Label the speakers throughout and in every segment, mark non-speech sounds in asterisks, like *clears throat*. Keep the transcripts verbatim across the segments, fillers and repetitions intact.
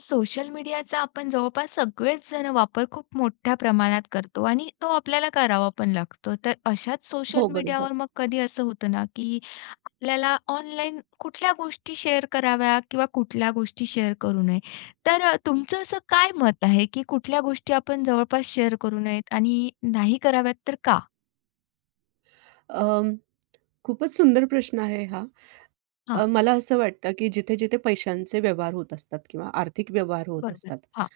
Speaker 1: Social मीडियाचा आपण जवळपास सगळेच जण वापर खूप मोठ्या प्रमाणात करतो आणि तो आपल्याला करावा पण लागतो. तर अशाच सोशल
Speaker 2: हो, बरोबर.
Speaker 1: मीडियावर मग कधी असं होतं ना, की आपल्याला ऑनलाईन कुठल्या गोष्टी शेअर कराव्या किंवा कुठल्या गोष्टी शेअर करू नये? तर तुमचं असं काय मत आहे की कुठल्या गोष्टी आपण जवळपास शेअर करू नयेत आणि नाही कराव्यात तर का?
Speaker 2: अ, खूपच सुंदर प्रश्न आहे हा. अ,
Speaker 1: हां.
Speaker 2: मला असं वाटतं, की जिथे-जिथे पैशांचे व्यवहार होत असतात किंवा आर्थिक व्यवहार होत
Speaker 1: बरोबर,
Speaker 2: असतात.
Speaker 1: हां.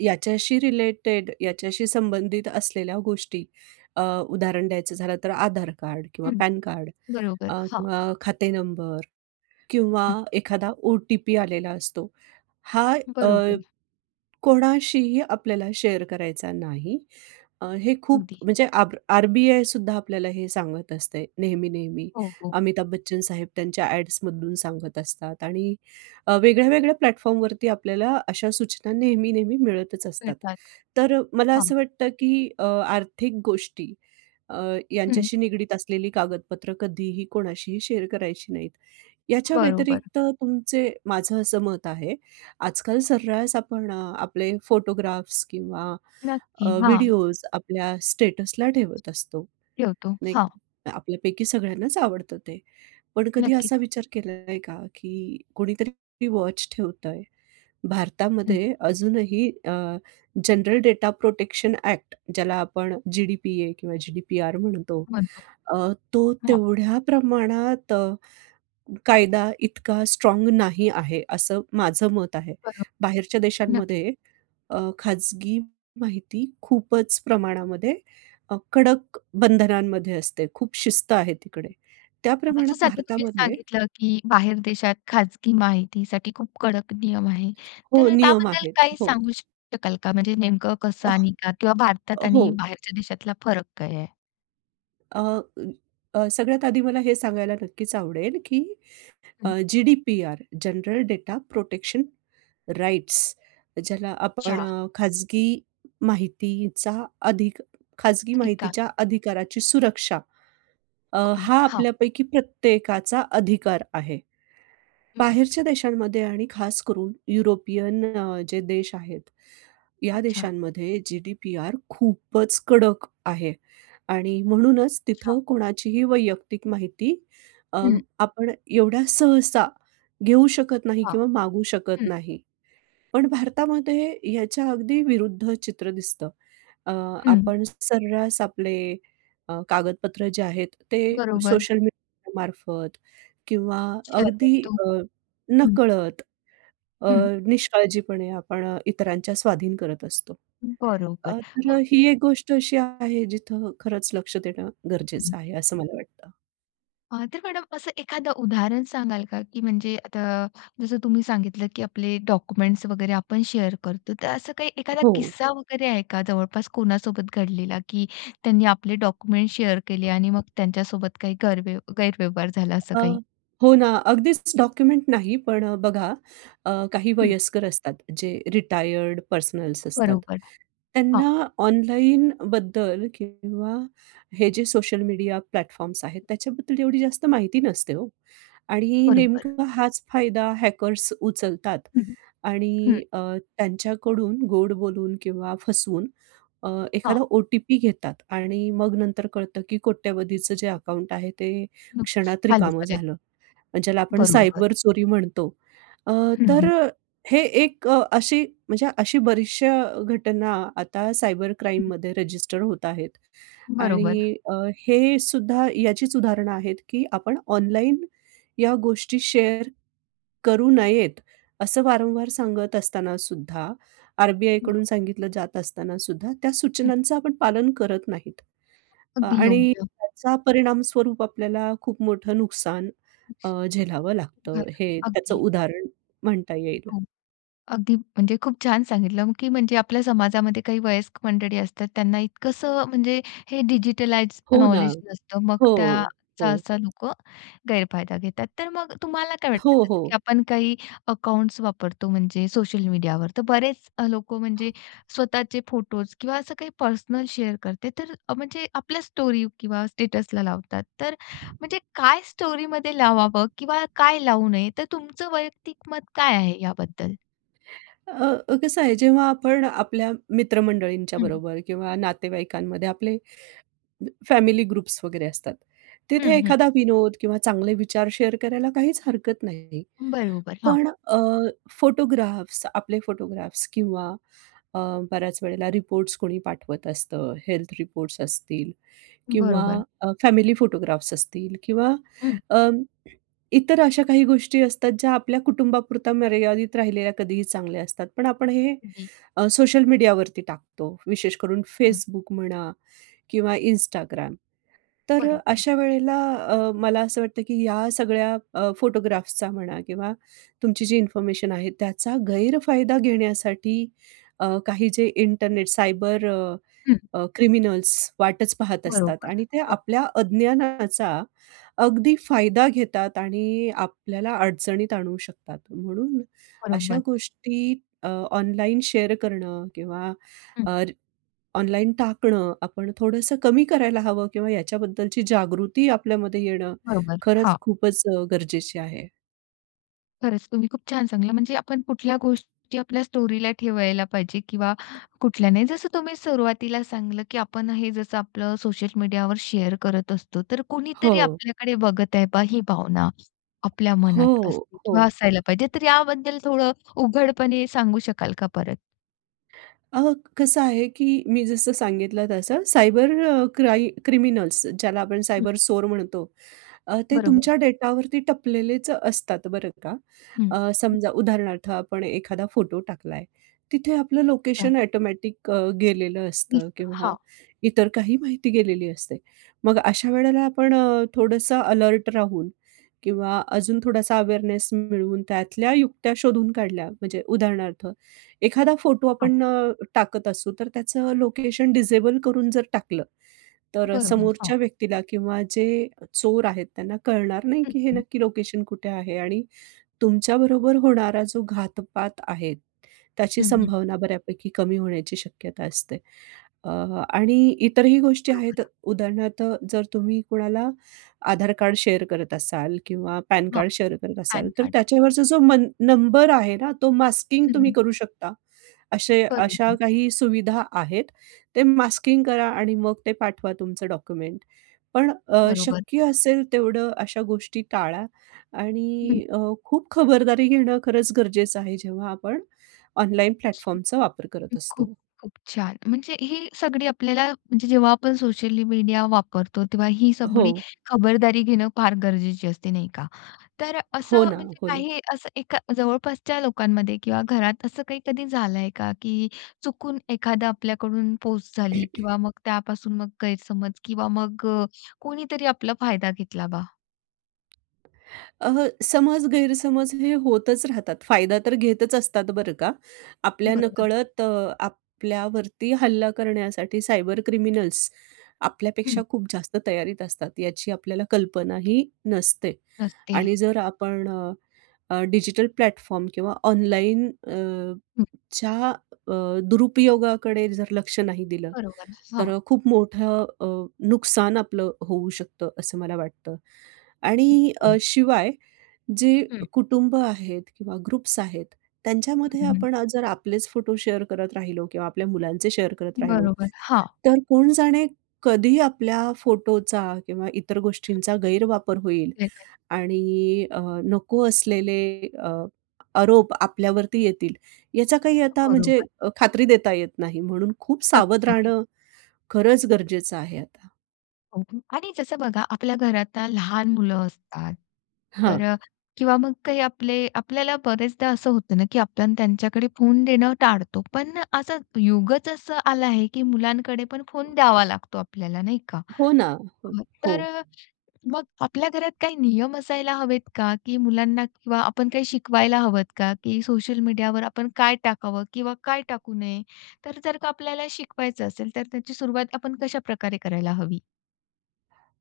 Speaker 2: याच्याशी रिलेटेड याच्याशी संबंधित असलेल्या गोष्टी अ, उदाहरण द्यायचं झालं तर आधार कार्ड किंवा
Speaker 1: हं,
Speaker 2: पॅनकार्ड
Speaker 1: बरोबर,
Speaker 2: अ,
Speaker 1: हां.
Speaker 2: किंवा खाते नंबर किंवा
Speaker 1: हं.
Speaker 2: एखादा ओटीपी आलेला असतो. हा अ,
Speaker 1: बरोबर.
Speaker 2: कोणाशीही आपल्याला शेअर करायचा नाही. अ, हे खूप
Speaker 1: अगदी.
Speaker 2: म्हणजे आरब आरबीआयसुद्धा आपल्याला हे सांगत असते नेहमी, नेहमी.
Speaker 1: हो, हो.
Speaker 2: अमिताभ बच्चन साहेब त्यांच्या ॲड्स मधून सांगत असतात आणि वेगळ्या-वेगळ्या प्लॅटफॉर्म वरती आपल्याला अशा सूचना नेहमी, नेहमी मिळतच असतात.
Speaker 1: *unintelligible*
Speaker 2: तर मला
Speaker 1: थांब.
Speaker 2: असं वाटतं, की अ, आर्थिक गोष्टी अ,
Speaker 1: हं.
Speaker 2: यांच्याशी निगडित असलेली कागदपत्रं कधीही कोणाशीही शेअर करायची नाहीत. याच्या
Speaker 1: बरोबर.
Speaker 2: व्यतिरिक्त तुमचे माझं असं मत आहे, आजकाल सर्रास आपण अ, आपले फोटोग्राफ्स किंवा अ,
Speaker 1: नक्की, हां.
Speaker 2: व्हिडिओज आपल्या स्टेटस ला ठेवत असतो,
Speaker 1: ठेवतो.
Speaker 2: नाही
Speaker 1: हां.
Speaker 2: का. आपल्यापैकी सगळ्यांनाच आवडतं ते. पण कधी
Speaker 1: नक्कीच.
Speaker 2: असा विचार केलाय का? की कोणीतरी वॉच ठेवतय,
Speaker 1: हं.
Speaker 2: भारतामध्ये अजूनही अ, जनरल डेटा-प्रोटेक्शन एक्ट ज्याला आपण जीडीपीए किंवा जीडीपीआर म्हणतो
Speaker 1: म्हणतो.
Speaker 2: अ, तो
Speaker 1: हां.
Speaker 2: तेवढ्या प्रमाणात अ, कायदा इतका स्ट्राँग नाही आहे, असं माझं मत आहे.
Speaker 1: बरोबर,
Speaker 2: बाहेरच्या
Speaker 1: नक्की.
Speaker 2: देशांमध्ये अ, खाजगी माहिती खूपच प्रमाणामध्ये अ, कडक बंधनांमध्ये असते. खूप शिस्त आहे तिकडे. त्या प्रमाणात
Speaker 1: माझ्यासारखं तुम्ही
Speaker 2: भारतामध्ये
Speaker 1: सांगितलं, की बाहेर देशात खाजगी माहितीसाठी खूप कडक नियम आहे तर
Speaker 2: हो,
Speaker 1: अ,
Speaker 2: नियम
Speaker 1: त्याबद्दल
Speaker 2: आहेत.
Speaker 1: काही
Speaker 2: हो.
Speaker 1: सांगू शक शकाल का? म्हणजे नेमकं कसं
Speaker 2: *unintelligible*
Speaker 1: आणि का? किंवा भारतात
Speaker 2: अ,
Speaker 1: आणि
Speaker 2: हो.
Speaker 1: बाहेरच्या देशातला फरक काय आहे?
Speaker 2: अ, अ, अ, सगळ्यात आधी मला हे सांगायला नक्कीच आवडेल, की
Speaker 1: हं.
Speaker 2: GDPR, general data protection rights ज्याला आपण
Speaker 1: अच्छा.
Speaker 2: खाजगी माहितीचा अधिक खाजगी
Speaker 1: तरी का.
Speaker 2: माहितीच्या अधिकाराची सुरक्षा अ,
Speaker 1: ओके,
Speaker 2: हा
Speaker 1: हां.
Speaker 2: आपल्यापैकी प्रत्येकाचा अधिकार आहे.
Speaker 1: हं.
Speaker 2: बाहेरच्या देशांमध्ये आणि खास करून युरोपियन अ, जे देश आहेत, या
Speaker 1: अच्छा.
Speaker 2: देशांमध्ये जी-डी-पी-आर खूपच कडक आहे आणि म्हणूनच
Speaker 1: अच्छा.
Speaker 2: तिथं कोणाचीही वैयक्तिक माहिती अ,
Speaker 1: हं.
Speaker 2: आपण एवढ्या सहसा घेऊ शकत नाही
Speaker 1: हां,
Speaker 2: किंवा मागू शकत
Speaker 1: हं.
Speaker 2: नाही. पण भारतामध्ये याच्या अगदी विरुद्ध चित्र दिसतं. अ,
Speaker 1: हं.
Speaker 2: आपण सर्रास आपले अ, कागदपत्र जे आहेत ते
Speaker 1: बरोबर.
Speaker 2: सोशल मीडिया मार्फत किंवा
Speaker 1: शेअर
Speaker 2: अगदी
Speaker 1: करतो,
Speaker 2: अ,
Speaker 1: हं.
Speaker 2: नकळत अ,
Speaker 1: हं.
Speaker 2: निष्काळजीपणे आपण इतरांच्या स्वाधीन करत असतो.
Speaker 1: बरोबर
Speaker 2: अ, तर
Speaker 1: मग
Speaker 2: ही एक गोष्ट अशी आहे जिथं खरंच लक्ष देणं गरजेचं
Speaker 1: *unintelligible*
Speaker 2: आहे, असं मला वाटतं.
Speaker 1: आह, तर मॅडम असं एखादं, उदाहरण सांगाल का की म्हणजे आता, जसं तुम्ही सांगितलं, की आपले डॉक्युमेंट्स वगैरे, आपण शेअर करतो. तर, असं काही एखादा
Speaker 2: हो.
Speaker 1: किस्सा वगैरे, आहे का? जवळपास कोणासोबत घडलेला, की त्यांनी, आपले डॉक्युमेंट्स शेअर केले आणि मग, त्यांच्यासोबत काही गरव गैरव्यवहार झाला असं
Speaker 2: अ,
Speaker 1: काही?
Speaker 2: हो ना, अगदीच डॉक्युमेंट नाही, पण बघा अ, काही
Speaker 1: हं.
Speaker 2: वयस्कर असतात जे रिटायर्ड पर्सनल्स असतात.
Speaker 1: बरोबर, हां.
Speaker 2: त्यांना ऑनलाईनबद्दल किंवा हे, जे सोशल मीडिया प्लॅटफॉर्म्स आहेत, त्याच्याबद्दल एवढी जास्त माहिती नसते हो. आणि
Speaker 1: बरोबर.
Speaker 2: नेमका, हाच फायदा हॅकर्स उचलतात
Speaker 1: हं, हं. हं.
Speaker 2: आणि अ, त्यांच्याकडून गोड बोलून किंवा फसवून अ,
Speaker 1: हां.
Speaker 2: एखादा ओ-टी-पी घेतात आणि मग, नंतर कळतं, की कोट्यवधींचं, जे अकाउंट आहे ते
Speaker 1: नुकस
Speaker 2: क्षणात
Speaker 1: चालेल,
Speaker 2: रिकामं
Speaker 1: चालेल.
Speaker 2: झालं. ज्याला आपण
Speaker 1: बरोबर.
Speaker 2: सायबर चोरी म्हणतो. अ,
Speaker 1: हं,
Speaker 2: तर
Speaker 1: हं.
Speaker 2: हे एक अशी म्हणजे अशी बरीचशा घटना, आता सायबर क्राईममध्ये रजिस्टर होत आहेत.
Speaker 1: बरोबर.
Speaker 2: आणि अ, हे सुद्धा, याचीच उदाहरणे आहेत, की आपण, ऑनलाईन या गोष्टी शेअर करू नयेत. असं वारंवार, सांगत असतानासुद्धा, आर. बी. आयकडून
Speaker 1: बरोबर.
Speaker 2: सांगितलं जात असतानासुद्धा, त्या
Speaker 1: हं.
Speaker 2: सूचनांचं आपण पालन करत नाहीत
Speaker 1: अगदी
Speaker 2: आणि
Speaker 1: योग्य.
Speaker 2: त्याचा, परिणामस्वरूप आपल्याला खूप मोठं नुकसान अ, झेलावं
Speaker 1: बरं,
Speaker 2: लागतं, हे त्याचं
Speaker 1: अगदी.
Speaker 2: उदाहरण म्हणता येईल.
Speaker 1: हो. अगदी, म्हणजे खूप छान सांगितलं, की म्हणजे आपल्या समाजामध्ये काही वयस्क मंडळी असतात, त्यांना इतकंसं म्हणजे हे, डिजिटलाइज
Speaker 2: हो ना.
Speaker 1: नॉलेज नसतं,
Speaker 2: हो.
Speaker 1: मग त्याचा
Speaker 2: हो.
Speaker 1: असा लोकं गैरफायदा घेतात. तर, मग तुम्हाला काय वाटतं?
Speaker 2: हो,
Speaker 1: जसं की
Speaker 2: हो.
Speaker 1: आपण काही अकाउंट्स वापरतो, म्हणजे सोशल मीडियावर तर, बरेच लोकं म्हणजे, स्वतःचे फोटोज किंवा असं काही पर्सनल शेअर करते, तर म्हणजे आपल्या स्टोरी किंवा स्टेटसला लावतात. तर म्हणजे काय स्टोरीमध्ये लावावं किंवा काय लावू नये, तर तुमचं, वैयक्तिक मत काय आहे याबद्दल?
Speaker 2: अ, अ, कसं आहे? जेव्हा आपण आपल्या मित्रमंडळींच्या
Speaker 1: हं, हं.
Speaker 2: बरोबर किंवा नातेवाईकांमध्ये आपले फॅमिली ग्रुप्स वगैरे असतात. तिथे
Speaker 1: हं, हं.
Speaker 2: एखादा विनोद किंवा चांगले विचार शेअर करायला काहीच हरकत नाही.
Speaker 1: बरोबर, हां.
Speaker 2: पण अ, फोटोग्राफ्स आपले फोटोग्राफ्स किंवा अ, बऱ्याच वेळेला रिपोर्ट्स कोणी पाठवत असतं. हेल्थ रिपोर्ट्स असतील किंवा
Speaker 1: बरोबर.
Speaker 2: अ, फॅमिली फोटोग्राफ्स असतील किंवा
Speaker 1: हं.
Speaker 2: अ, इतर अशा काही गोष्टी असतात, ज्या आपल्या कुटुंबापुरता मर्यादित राहिलेल्या कधीही चांगल्या असतात. पण आपण हे
Speaker 1: जी.
Speaker 2: अ, सोशल मीडियावरती टाकतो, विशेष करून
Speaker 1: हं.
Speaker 2: Facebook म्हणा किंवा Instagram. तर अ,
Speaker 1: बरोबर.
Speaker 2: अशा वेळेला अ, मला असं वाटतं, की या सगळ्या अ, फोटोग्राफ्सचा म्हणा किंवा तुमची जी इन्फॉर्मेशन आहे त्याचा गैरफायदा घेण्यासाठी अ, काही जे इंटरनेट सायबर अ,
Speaker 1: हं.
Speaker 2: अ क्रिमिनल्स वाटच पाहत असतात
Speaker 1: बरोबर,
Speaker 2: आणि ते
Speaker 1: ओके.
Speaker 2: आपल्या अज्ञानाचा अगदी फायदा घेतात आणि आपल्याला अडचणीत आणू शकतात. म्हणून अशा
Speaker 1: बरोबर.
Speaker 2: गोष्टी अ, ऑनलाईन शेअर करणं किंवा
Speaker 1: हं.
Speaker 2: अ, ऑनलाईन टाकणं आपण थोडंसं कमी करायला हवं किंवा याच्याबद्दलची जागृती आपल्यामध्ये येणं,
Speaker 1: बरोबर,
Speaker 2: खरंच
Speaker 1: हां.
Speaker 2: खूपच अ, गरजेचे आहे.
Speaker 1: खरंच तुम्ही खूप छान सांगितले, म्हणजे आपण कुठल्या गोष्टी आपल्या स्टोरीला ठेवायला पाहिजे किंवा कुठल्या नाही? जसं तुम्ही सुरुवातीला सांगितलं की आपण हे जसं आपलं सोशल मीडियावर शेअर करत असतो. तर कुणीतरी
Speaker 2: हो.
Speaker 1: आपल्याकडे बघत आहे पाहा ही भावना, आपल्या
Speaker 2: हो,
Speaker 1: मनात असते किंवा
Speaker 2: हो.
Speaker 1: असायला पाहिजे. तर याबद्दल थोडं उघडपणे सांगू शकाल का परत?
Speaker 2: अ, कसं आहे की मी जसं सांगितलं तसं. सायबर अ, क्राई क्रिमिनल्स, ज्याला आपण
Speaker 1: हं.
Speaker 2: सायबर चोर म्हणतो. अ, ते
Speaker 1: बरोबर.
Speaker 2: तुमच्या डेटावरती टपलेलेच अ, असतात बरं का.
Speaker 1: हं,
Speaker 2: अ,
Speaker 1: हं.
Speaker 2: समजा उदाहरणार्थ आपण एखादा फोटो टाकला आहे, तिथे आपलं
Speaker 1: अच्छा.
Speaker 2: लोकेशन ॲटोमॅटिक अ, गेलेलं असतं
Speaker 1: दिसतं,
Speaker 2: किंवा
Speaker 1: हां.
Speaker 2: इतर काही माहिती गेलेली असते. मग अशा वेळेला आपण अ, थोडंसं अलर्ट राहून किंवा अजून थोडासा अवेअरनेस मिळवून त्यातल्या युक्त्या शोधून काढल्या. म्हणजे उदाहरणार्थ एखादा फोटो
Speaker 1: हां.
Speaker 2: आपण अ, टाकत असू, तर त्याचं लोकेशन डिसेबल करून जर टाकलं, तर अ,
Speaker 1: बरोबर, हां.
Speaker 2: समोरच्या व्यक्तीला किंवा जे चोर आहेत त्यांना कळणार नाही
Speaker 1: हं,
Speaker 2: की हे
Speaker 1: हं.
Speaker 2: नक्की लोकेशन कुठे आहे? आणि तुमच्याबरोबर होणारा जो घातपात आहे. त्याची
Speaker 1: हं, हं.
Speaker 2: संभावना बऱ्यापैकी कमी होण्याची शक्यता असते. अ, आणि इतरही गोष्टी आहेत.
Speaker 1: बरोबर.
Speaker 2: उदाहरणार्थ जर तुम्ही कोणाला आधार कार्ड शेअर करत असाल किंवा पॅन
Speaker 1: हो,
Speaker 2: कार्ड शेअर करत असाल.
Speaker 1: पॅन
Speaker 2: तर
Speaker 1: कार्ड.
Speaker 2: त्याच्यावरचा जो मन नंबर आहे ना? तो मास्किंग
Speaker 1: हं,
Speaker 2: तुम्ही
Speaker 1: हं.
Speaker 2: करू शकता. अशे अशा
Speaker 1: बरोबर.
Speaker 2: काही सुविधा आहेत. ते मास्किंग करा आणि मग ते पाठवा तुमचं डॉक्युमेंट. पण अ,
Speaker 1: बरोबर.
Speaker 2: शक्य असेल तेवढं अशा गोष्टी टाळा
Speaker 1: हं.
Speaker 2: आणि अ, खूप खबरदारी घेणं, खरंच गरजेचं आहे. जेव्हा आपण ऑनलाईन
Speaker 1: हं,
Speaker 2: प्लॅटफॉर्मचा वापर करत
Speaker 1: हं. खूप,
Speaker 2: असतो.
Speaker 1: खूप छान! म्हणजे हे सगळी आपल्याला, म्हणजे जेव्हा आपण सोशल मीडिया वापरतो. तेव्हा ही सगळी
Speaker 2: हो.
Speaker 1: खबरदारी घेणं फार गरजेचे असते नाही का? तर
Speaker 2: हो
Speaker 1: असं
Speaker 2: ना,
Speaker 1: म्हणजे
Speaker 2: हो ना.
Speaker 1: काही असं एका जवळपासच्या लोकांमध्ये किंवा घरात असं काही कधी झालं आहे का? की चुकून एखादा आपल्याकडून पोस्ट झाली
Speaker 2: *clears throat*
Speaker 1: किंवा मग त्यापासून मग गैरसमज किंवा मग अ, कोणीतरी आपला फायदा घेतला बा?
Speaker 2: अ, समज गैरसमज हे होतच राहतात. फायदा तर घेतच असतात बरं का. आपल्या
Speaker 1: बरोबर.
Speaker 2: नकळत अ, आपल्यावरती हल्ला करण्यासाठी सायबर क्रिमिनल्स
Speaker 1: हं.
Speaker 2: आपल्यापेक्षा खूप जास्त तयारीत असतात. याची आपल्याला कल्पनाही नसते
Speaker 1: नसते.
Speaker 2: आणि जर आपण अ, अ, डिजिटल प्लॅटफॉर्म किंवा ऑनलाइन अ, ...च्या अ, दुरुपयोगाकडे जर लक्ष नाही दिलं,
Speaker 1: बरोबर, हां.
Speaker 2: तर खूप मोठं अ, नुकसान आपलं होऊ शकतं, असं मला वाटतं. आणि अ,
Speaker 1: हो.
Speaker 2: शिवाय जे
Speaker 1: हं.
Speaker 2: कुटुंब आहेत किंवा ग्रुप्स आहेत, त्यांच्यामध्ये
Speaker 1: हं.
Speaker 2: आपण जर आपलेच फोटो शेअर करत राहिलो किंवा आपल्या मुलांचे शेअर करत राहिलो,
Speaker 1: बरोबर, हां.
Speaker 2: तर कोण जाणे, कधी आपल्या फोटोचा किंवा इतर गोष्टींचा गैरवापर होईल.
Speaker 1: *unintelligible*
Speaker 2: आणि अ, नको असलेले अ, आरोप आपल्यावरती येतील, याचा काही
Speaker 1: अ,
Speaker 2: आता म्हणजे
Speaker 1: बरोबर.
Speaker 2: खात्री देता येत नाही. म्हणून खूप
Speaker 1: नक्कीच,
Speaker 2: सावध
Speaker 1: नक्कीच.
Speaker 2: राहणं खरंच गरजेचं आहे आता.
Speaker 1: *unintelligible* आणि जसं बघा आपल्या घरात लहान मुलं असतात, तर
Speaker 2: हां.
Speaker 1: अ, किंवा मग काही आपले आपल्याला बरेचदा असं होतं ना, की आपल्याला त्यांच्याकडे फोन देणं टाळतो. पण असं युगच असं आलं आहे, की मुलांकडे पण फोन द्यावा लागतो, आपल्याला नाही का?
Speaker 2: हो ना. हो,
Speaker 1: अ,
Speaker 2: हो.
Speaker 1: तर अ, मग आपल्या घरात काही नियम असायला हवेत का? की मुलांना किंवा आपण काही शिकवायला हवंत का? की सोशल मीडियावर आपण काय टाकावं किंवा काय टाकू नये? तर जर का आपल्याला शिकवायचं असेल, तर त्याची सुरुवात आपण कशाप्रकारे करायला हवी?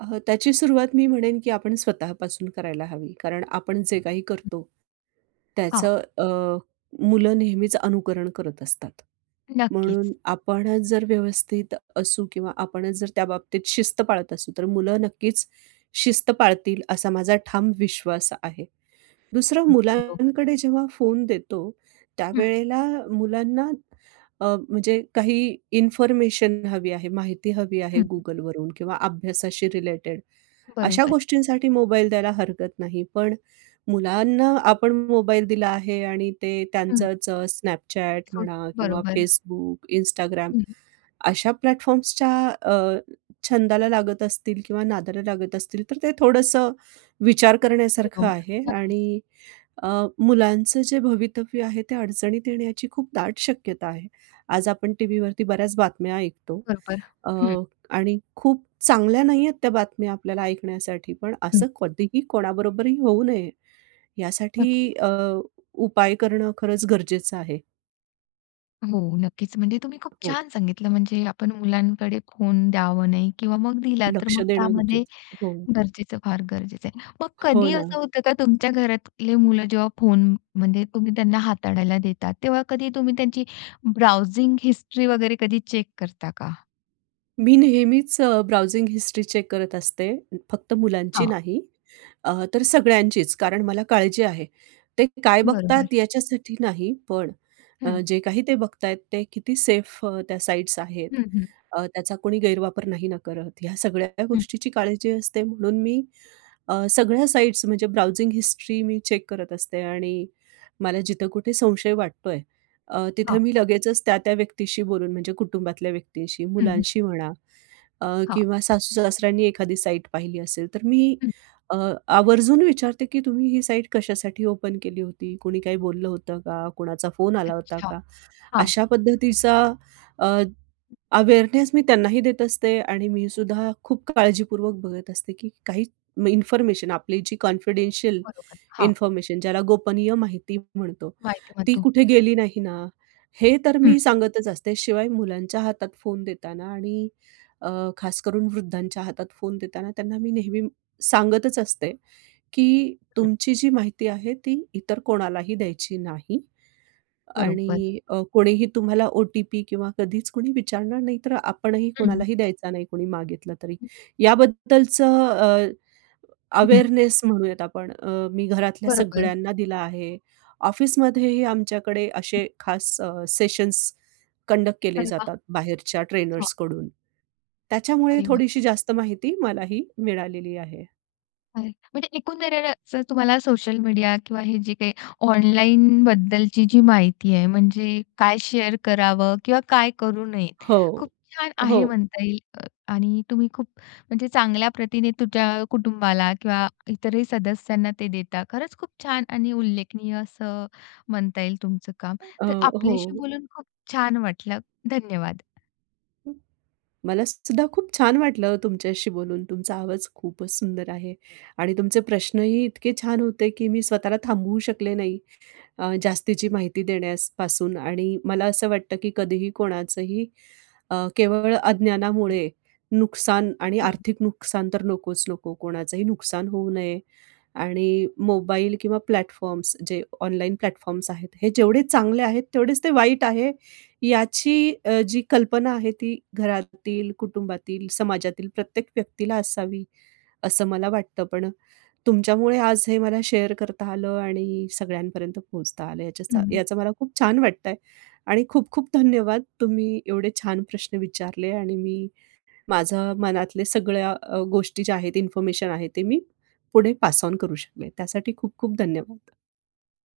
Speaker 2: अह, त्याची सुरुवात मी म्हणेन की आपण स्वतःपासून करायला हवी. कारण आपण जे काही करतो, त्याचं
Speaker 1: हा.
Speaker 2: अ, मुलं नेहमीच अनुकरण करत असतात.
Speaker 1: नक्कीच.
Speaker 2: म्हणून आपणच जर व्यवस्थित असू किंवा आपणच जर त्याबाबतीत शिस्त पाळत असू, तर मुलं नक्कीच शिस्त पाळतील. असा माझा ठाम विश्वास आहे. दुसरं,
Speaker 1: बरोबर.
Speaker 2: मुलांकडे जेव्हा फोन देतो
Speaker 1: हं.
Speaker 2: त्यावेळेला मुलांना अ, म्हणजे काही इन्फॉर्मेशन हवी आहे, माहिती हवी आहे
Speaker 1: हं.
Speaker 2: Googleवरून किंवा अभ्यासाशी रिलेटेड अशा
Speaker 1: बरोबर.
Speaker 2: गोष्टींसाठी मोबाईल द्यायला हरकत नाही. पण मुलांना आपण मोबाईल दिला आहे आणि ते
Speaker 1: हं.
Speaker 2: त्यांचंच Snapchat म्हणा किंवा
Speaker 1: बरोबर.
Speaker 2: Facebook, Instagram
Speaker 1: हं.
Speaker 2: अशा प्लॅटफॉर्म्सच्या अ, छंदाला लागत असतील किंवा नादाला लागत असतील, तर ते थोडंसं विचार
Speaker 1: हो,
Speaker 2: करण्यासारखं आहे
Speaker 1: नक्कीच.
Speaker 2: आणि अ, मुलांचं जे भवितव्य आहे. ते अडचणीत येण्याची खूप दाट शक्यता आहे. आज आपण टीव्हीवरती बऱ्याच बातम्या ऐकतो
Speaker 1: बरोबर,
Speaker 2: अ,
Speaker 1: हं.
Speaker 2: आणि खूप चांगल्या नाहीयेत त्या बातम्या आपल्याला ऐकण्यासाठी. पण असं
Speaker 1: हं.
Speaker 2: कधीही कोणाबरोबरही होऊ नये, यासाठी अ,
Speaker 1: *unintelligible*
Speaker 2: उपाय करणं खरंच गरजेचं आहे.
Speaker 1: हो नक्कीच. म्हणजे, तुम्ही खूप
Speaker 2: हो.
Speaker 1: छान सांगितलं. म्हणजे, आपण मुलांकडे फोन द्यावं नाही किंवा मग दिला तर
Speaker 2: लक्ष
Speaker 1: मग,
Speaker 2: देणं
Speaker 1: त्यामध्ये
Speaker 2: गरजेचं हो.
Speaker 1: गरजेचं फार गरजेचं आहे. मग
Speaker 2: हो
Speaker 1: कधी असं
Speaker 2: ना.
Speaker 1: होतं का तुमच्या घरातले मुलं जेव्हा फोनमध्ये तुम्ही त्यांना हाताळायला देतात. तेव्हा कधी तुम्ही त्यांची ब्राउजिंग हिस्ट्री वगैरे कधी चेक करता का?
Speaker 2: मी नेहमीच ब्राउजिंग हिस्ट्री चेक करत असते फक्त मुलांची
Speaker 1: हां.
Speaker 2: नाही अ, तर सगळ्यांचीच, कारण मला काळजी आहे. ते काय बघतात
Speaker 1: बरोबर.
Speaker 2: याच्यासाठी नाही, पण अ,
Speaker 1: हं.
Speaker 2: जे काही ते बघत आहेत ते किती सेफ अ, त्या साइट्स आहेत.
Speaker 1: हं, हं.
Speaker 2: अ, त्याचा कोणी गैरवापर नाही न करत? ह्या सगळ्या
Speaker 1: हं.
Speaker 2: गोष्टीची काळजी असते. म्हणून मी अ, सगळ्या साइट्स म्हणजे ब्राउजिंग हिस्ट्री मी चेक करत असते आणि मला जिथं कुठे संशय वाटतो आहे अ, तिथं
Speaker 1: हां.
Speaker 2: मी लगेचच त्या-त्या व्यक्तीशी बोलून म्हणजे कुटुंबातल्या व्यक्तींशी,
Speaker 1: हं, हं.
Speaker 2: मुलांशी म्हणा अ,
Speaker 1: हां.
Speaker 2: किंवा सासू-सासऱ्यांनी एखादी साईट पाहिली असेल तर मी
Speaker 1: हं.
Speaker 2: अ, आवर्जून विचारते की तुम्ही ही साईट कशासाठी ओपन केली होती? कोणी काही बोललं होतं का? कोणाचा फोन आला होता
Speaker 1: अच्छा,
Speaker 2: का?
Speaker 1: हां.
Speaker 2: अशा पद्धतीचा अ, अवेअरनेस मी त्यांनाही देत असते आणि मीसुद्धा खूप काळजीपूर्वक बघत असते, की काही इन्फॉर्मेशन, आपली जी कॉन्फिडेंशियल
Speaker 1: बरोबर, हां.
Speaker 2: इन्फॉर्मेशन ज्याला गोपनीय माहिती म्हणतो,
Speaker 1: माहिती
Speaker 2: ती
Speaker 1: म्हणतो.
Speaker 2: कुठे गेली नाही ना? हे तर
Speaker 1: हं.
Speaker 2: मी सांगतच असते. शिवाय मुलांच्या हातात फोन देताना आणि अ, खास करून वृद्धांच्या हातात फोन देताना त्यांना मी नेहमी सांगतच असते, की
Speaker 1: हं.
Speaker 2: तुमची जी माहिती आहे ती इतर कोणालाही द्यायची नाही
Speaker 1: बरोबर.
Speaker 2: आणि अ, कोणीही तुम्हाला ओ-टी-पी किंवा कधीच कोणी विचारणार नाही तर आपणही
Speaker 1: हं.
Speaker 2: कोणालाही द्यायचा नाही, कोणी मागितलं तरी. याबद्दलचं अ,
Speaker 1: हं.
Speaker 2: अवेअरनेस म्हणूयात आपण अ, मी घरातल्या
Speaker 1: बरोबर.
Speaker 2: सगळ्यांना दिला आहे. ऑफिसमध्येही आमच्याकडे असे खास अ, सेशन्स कंडक्ट केले
Speaker 1: अरे वाह!
Speaker 2: जातात बाहेरच्या
Speaker 1: हो.
Speaker 2: ट्रेनर्सकडून. त्याच्यामुळे
Speaker 1: अरे
Speaker 2: थोडीशी
Speaker 1: वाह!
Speaker 2: जास्त माहिती मलाही मिळालेली आहे.
Speaker 1: बरं. म्हणजे एकूण दररच तुम्हाला सोशल मीडिया किंवा हे जे काही ऑनलाईनबद्दलची जी माहिती आहे, म्हणजे काय शेअर करावं, किंवा काय करू नये, खूप
Speaker 2: हो,
Speaker 1: छान आहे
Speaker 2: हो.
Speaker 1: म्हणता येईल अ, आणि तुम्ही खूप म्हणजे चांगल्या प्रतीने तुमच्या कुटुंबाला किंवा इतरही सदस्यांना ते देता. खरंच खूप छान आणि उल्लेखनीय असं म्हणता येईल तुमचं काम.
Speaker 2: अ,
Speaker 1: तर आपल्याशी
Speaker 2: हो.
Speaker 1: बोलून खूप छान वाटलं, धन्यवाद!
Speaker 2: मला सुद्धा खूप छान वाटलं तुमच्याशी बोलून. तुमचा आवाज खूपच सुंदर आहे. आणि तुमचे प्रश्नही इतके छान होते, की मी स्वतःला थांबवू शकले नाही अ, जास्तीची माहिती देण्यास पासून आणि मला असं वाटतं की कधीही कोणाचंही, अ, केवळ
Speaker 1: हं.
Speaker 2: अज्ञानामुळे नुकसान आणि
Speaker 1: हं.
Speaker 2: आर्थिक नुकसान तर नकोच नको कोणाचंही नुकसान होऊ नये. आणि मोबाईल किंवा प्लॅटफॉर्म्स जे ऑनलाईन प्लॅटफॉर्म्स आहेत, हे जेवढे चांगले आहेत तेवढेच ते वाईट आहे, याची अ, जी कल्पना आहे ती घरातील, कुटुंबातील, समाजातील प्रत्येक व्यक्तीला असावी असं मला वाटतं. पण तुमच्यामुळे आज हे मला शेअर करता आलं आणि सगळ्यांपर्यंत पोहोचता आलं, याच्याचा
Speaker 1: हं.
Speaker 2: याचं मला खूप छान वाटत आहे. आणि खूप खूप धन्यवाद तुम्ही एवढे छान प्रश्न विचारले आणि मी माझं मनातल्या सगळ्या अ, गोष्टी ज्या आहेत, इन्फॉर्मेशन आहे ते मी पुढे पास ऑन करू शकले त्यासाठी खूप खूप धन्यवाद!